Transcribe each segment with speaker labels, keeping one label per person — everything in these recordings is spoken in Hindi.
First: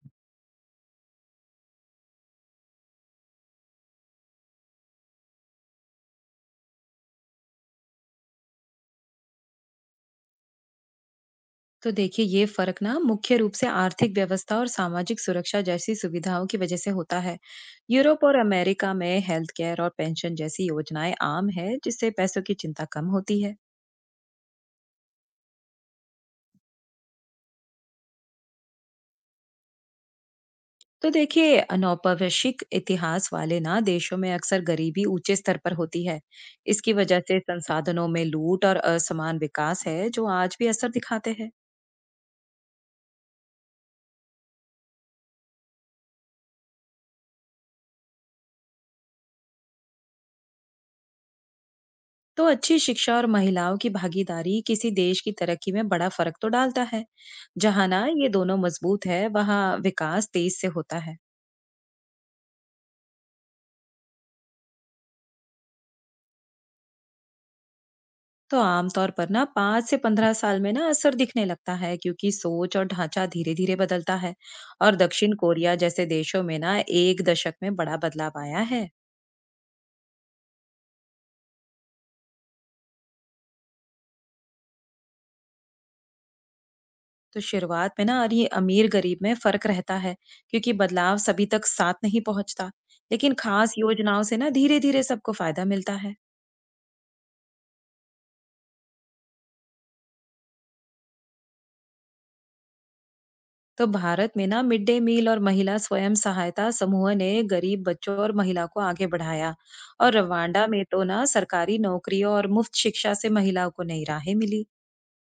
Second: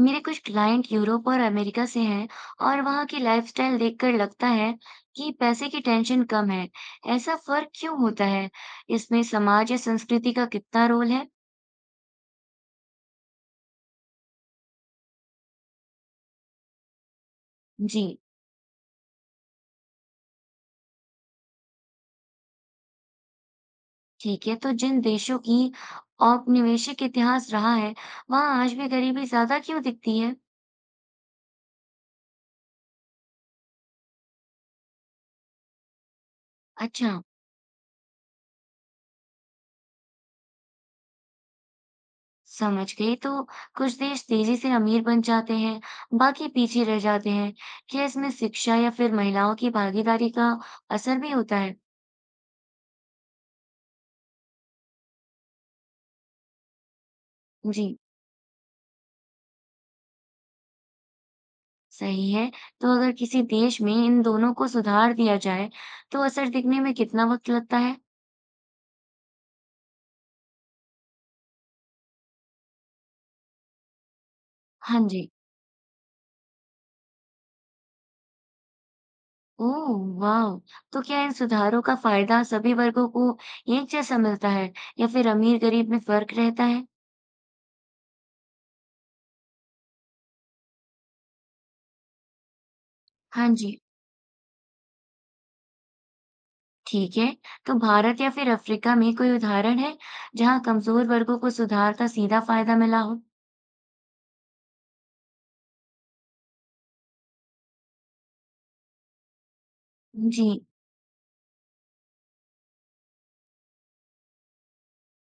Speaker 1: मेरे कुछ क्लाइंट यूरोप और अमेरिका से हैं और वहाँ की लाइफस्टाइल देखकर लगता है कि पैसे की टेंशन कम है। ऐसा फर्क क्यों होता है? इसमें समाज या संस्कृति का कितना रोल है?
Speaker 2: तो देखिए ये फर्क ना मुख्य रूप से आर्थिक व्यवस्था और सामाजिक सुरक्षा जैसी सुविधाओं की वजह से होता है।
Speaker 1: जी,
Speaker 2: यूरोप और अमेरिका में हेल्थ केयर और पेंशन जैसी योजनाएं आम है, जिससे पैसों की चिंता कम होती है।
Speaker 1: ठीक है। तो जिन देशों की औपनिवेशिक इतिहास रहा है, वहाँ आज भी गरीबी ज्यादा क्यों दिखती है?
Speaker 2: तो देखिए, अनौपवेशिक इतिहास वाले ना देशों में अक्सर गरीबी ऊंचे स्तर पर होती है। इसकी
Speaker 1: अच्छा,
Speaker 2: वजह से संसाधनों में लूट और असमान विकास है, जो आज भी असर दिखाते हैं।
Speaker 1: समझ गई। तो कुछ देश तेजी से अमीर बन जाते हैं, बाकी पीछे रह जाते हैं। क्या इसमें शिक्षा या फिर महिलाओं की भागीदारी का असर भी होता है?
Speaker 2: तो अच्छी शिक्षा और महिलाओं की भागीदारी किसी देश की तरक्की में बड़ा फर्क तो डालता है।
Speaker 1: जी,
Speaker 2: जहां ना ये दोनों मजबूत है, वहां विकास तेज से होता है।
Speaker 1: सही है। तो अगर किसी देश में इन दोनों को सुधार दिया जाए, तो असर दिखने में कितना वक़्त लगता है?
Speaker 2: तो आमतौर पर ना 5 से 15 साल में ना असर दिखने लगता है, क्योंकि सोच और ढांचा धीरे धीरे बदलता है। और
Speaker 1: हाँ जी।
Speaker 2: दक्षिण कोरिया जैसे देशों में ना एक दशक में बड़ा बदलाव आया है।
Speaker 1: ओह वाव! तो क्या इन सुधारों का फ़ायदा सभी वर्गों को एक जैसा मिलता है या फिर अमीर-गरीब में फ़र्क रहता है?
Speaker 2: तो शुरुआत में ना और ये अमीर गरीब में फर्क रहता है, क्योंकि बदलाव सभी तक साथ नहीं पहुंचता। लेकिन
Speaker 1: हाँ
Speaker 2: खास
Speaker 1: जी।
Speaker 2: योजनाओं से ना धीरे धीरे सबको फायदा मिलता है।
Speaker 1: ठीक है। तो भारत या फिर अफ़्रीका में कोई उदाहरण है, जहाँ कमज़ोर वर्गों को सुधार का सीधा फ़ायदा मिला हो?
Speaker 2: तो भारत में ना मिड डे मील और महिला स्वयं सहायता समूह ने गरीब बच्चों और महिला को आगे बढ़ाया। और
Speaker 1: जी।
Speaker 2: रवांडा में तो ना सरकारी नौकरियों और मुफ्त शिक्षा से महिलाओं को नई राहें मिली।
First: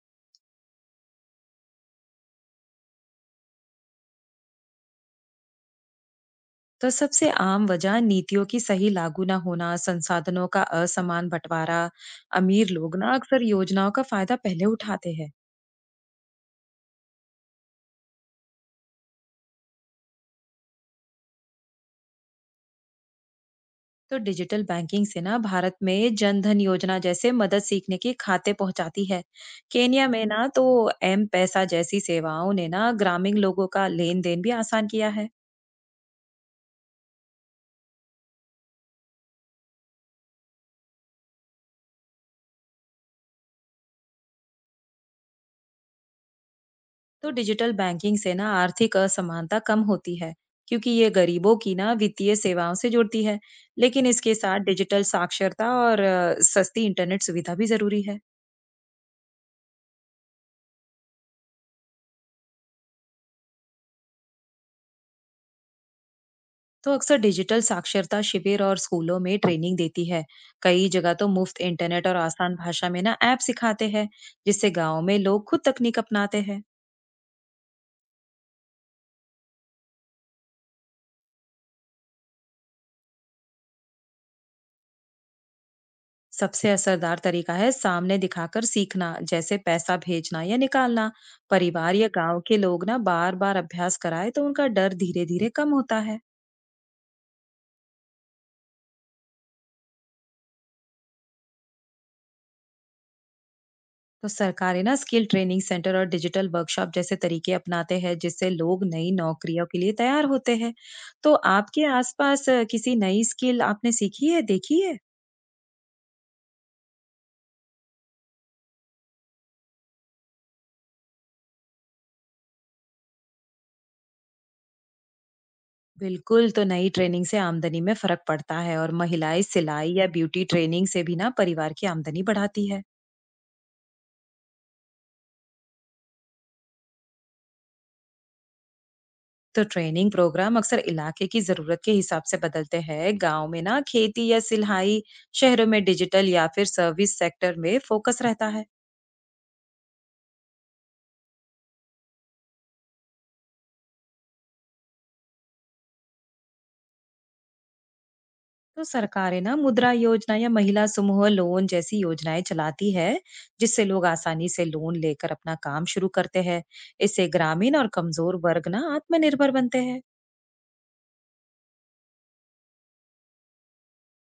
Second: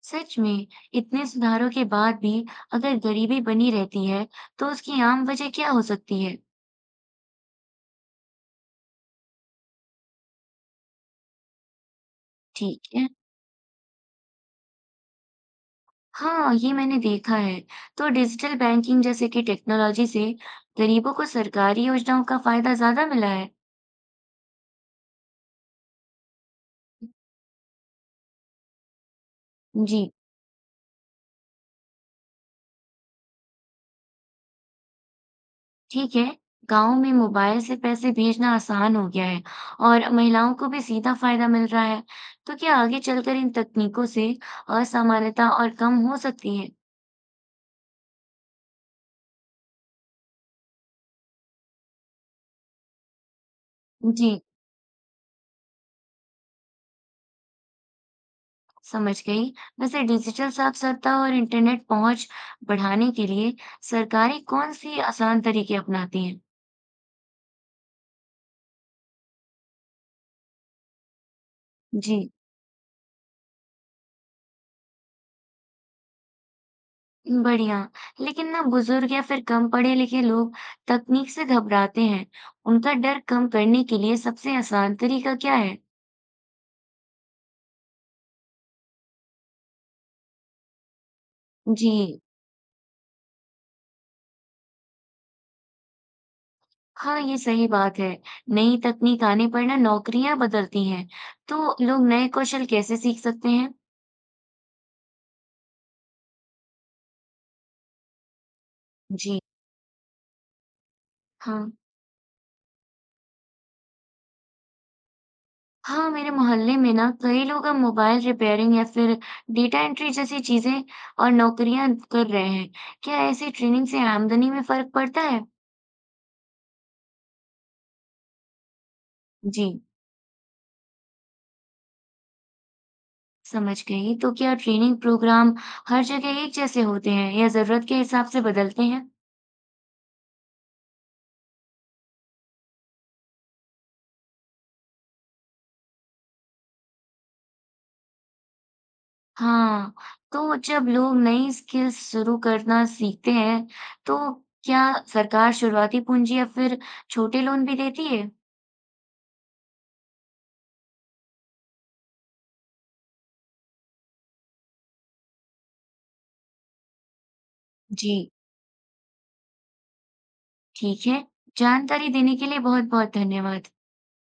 Speaker 1: सच में, इतने सुधारों के बाद भी अगर गरीबी बनी रहती है, तो उसकी आम वजह क्या हो सकती है?
Speaker 2: तो सबसे आम वजह नीतियों की सही लागू ना होना, संसाधनों का असमान बंटवारा। अमीर
Speaker 1: ठीक
Speaker 2: लोग
Speaker 1: है।
Speaker 2: ना अक्सर योजनाओं का फायदा पहले उठाते हैं।
Speaker 1: हाँ, ये मैंने देखा है। तो डिजिटल बैंकिंग जैसे कि टेक्नोलॉजी से गरीबों को सरकारी योजनाओं का फायदा ज़्यादा मिला है।
Speaker 2: तो डिजिटल बैंकिंग से ना भारत में जन धन योजना जैसे मदद सीखने की खाते पहुंचाती है।
Speaker 1: जी,
Speaker 2: केनिया में ना तो एम पैसा जैसी सेवाओं ने ना ग्रामीण लोगों का लेन देन भी आसान किया है।
Speaker 1: ठीक है। गाँव में मोबाइल से पैसे भेजना आसान हो गया है और महिलाओं को भी सीधा फायदा मिल रहा है। तो क्या आगे चलकर इन तकनीकों से असमानता और कम हो सकती है?
Speaker 2: तो डिजिटल बैंकिंग से ना आर्थिक असमानता कम होती है, क्योंकि ये गरीबों की ना वित्तीय सेवाओं से जुड़ती है। लेकिन
Speaker 1: जी,
Speaker 2: इसके साथ डिजिटल साक्षरता और सस्ती इंटरनेट सुविधा भी जरूरी है।
Speaker 1: समझ गई। वैसे डिजिटल साक्षरता और इंटरनेट पहुंच बढ़ाने के लिए सरकारें कौन सी आसान तरीके अपनाती हैं?
Speaker 2: तो अक्सर डिजिटल साक्षरता शिविर और स्कूलों में ट्रेनिंग देती है। कई जगह तो मुफ्त इंटरनेट और
Speaker 1: जी।
Speaker 2: आसान भाषा में ना ऐप सिखाते हैं, जिससे गांव में लोग खुद तकनीक अपनाते हैं।
Speaker 1: बढ़िया, लेकिन ना बुजुर्ग या फिर कम पढ़े लिखे लोग तकनीक से घबराते हैं। उनका डर कम करने के लिए सबसे आसान तरीका क्या है?
Speaker 2: सबसे असरदार तरीका है सामने दिखाकर सीखना, जैसे पैसा भेजना या निकालना।
Speaker 1: जी।
Speaker 2: परिवार या गांव के लोग ना बार बार अभ्यास कराए, तो उनका डर धीरे धीरे कम होता है।
Speaker 1: हाँ, ये सही बात है। नई तकनीक आने पर ना नौकरियां बदलती हैं, तो लोग नए कौशल कैसे सीख सकते हैं?
Speaker 2: तो सरकारें ना स्किल ट्रेनिंग सेंटर और डिजिटल वर्कशॉप जैसे तरीके अपनाते हैं, जिससे लोग नई
Speaker 1: जी।
Speaker 2: नौकरियों के लिए तैयार होते हैं। तो
Speaker 1: हाँ
Speaker 2: आपके आसपास किसी नई स्किल आपने सीखी है, देखी है?
Speaker 1: हाँ मेरे मोहल्ले में ना कई लोग अब मोबाइल रिपेयरिंग या फिर डेटा एंट्री जैसी चीजें और नौकरियां कर रहे हैं। क्या ऐसी ट्रेनिंग से आमदनी में फर्क पड़ता है?
Speaker 2: बिल्कुल। तो नई ट्रेनिंग से आमदनी में फर्क पड़ता है, और महिलाएं
Speaker 1: जी,
Speaker 2: सिलाई या ब्यूटी ट्रेनिंग से भी ना परिवार की आमदनी बढ़ाती है।
Speaker 1: समझ गई। तो क्या ट्रेनिंग प्रोग्राम हर जगह एक जैसे होते हैं या ज़रूरत के हिसाब से बदलते हैं?
Speaker 2: तो ट्रेनिंग प्रोग्राम अक्सर इलाके की जरूरत के हिसाब से बदलते हैं। गांव में ना खेती या सिलाई, शहरों में डिजिटल या फिर सर्विस सेक्टर में फोकस रहता है।
Speaker 1: हाँ, तो जब लोग नई स्किल्स शुरू करना सीखते हैं, तो क्या सरकार शुरुआती पूंजी या फिर छोटे लोन भी देती है?
Speaker 2: तो सरकारें ना मुद्रा योजना या महिला समूह लोन जैसी योजनाएं चलाती है, जिससे लोग आसानी से लोन लेकर अपना काम शुरू करते हैं। इससे ग्रामीण और
Speaker 1: जी,
Speaker 2: कमजोर वर्ग ना आत्मनिर्भर बनते हैं।
Speaker 1: ठीक है, जानकारी देने के लिए बहुत-बहुत धन्यवाद।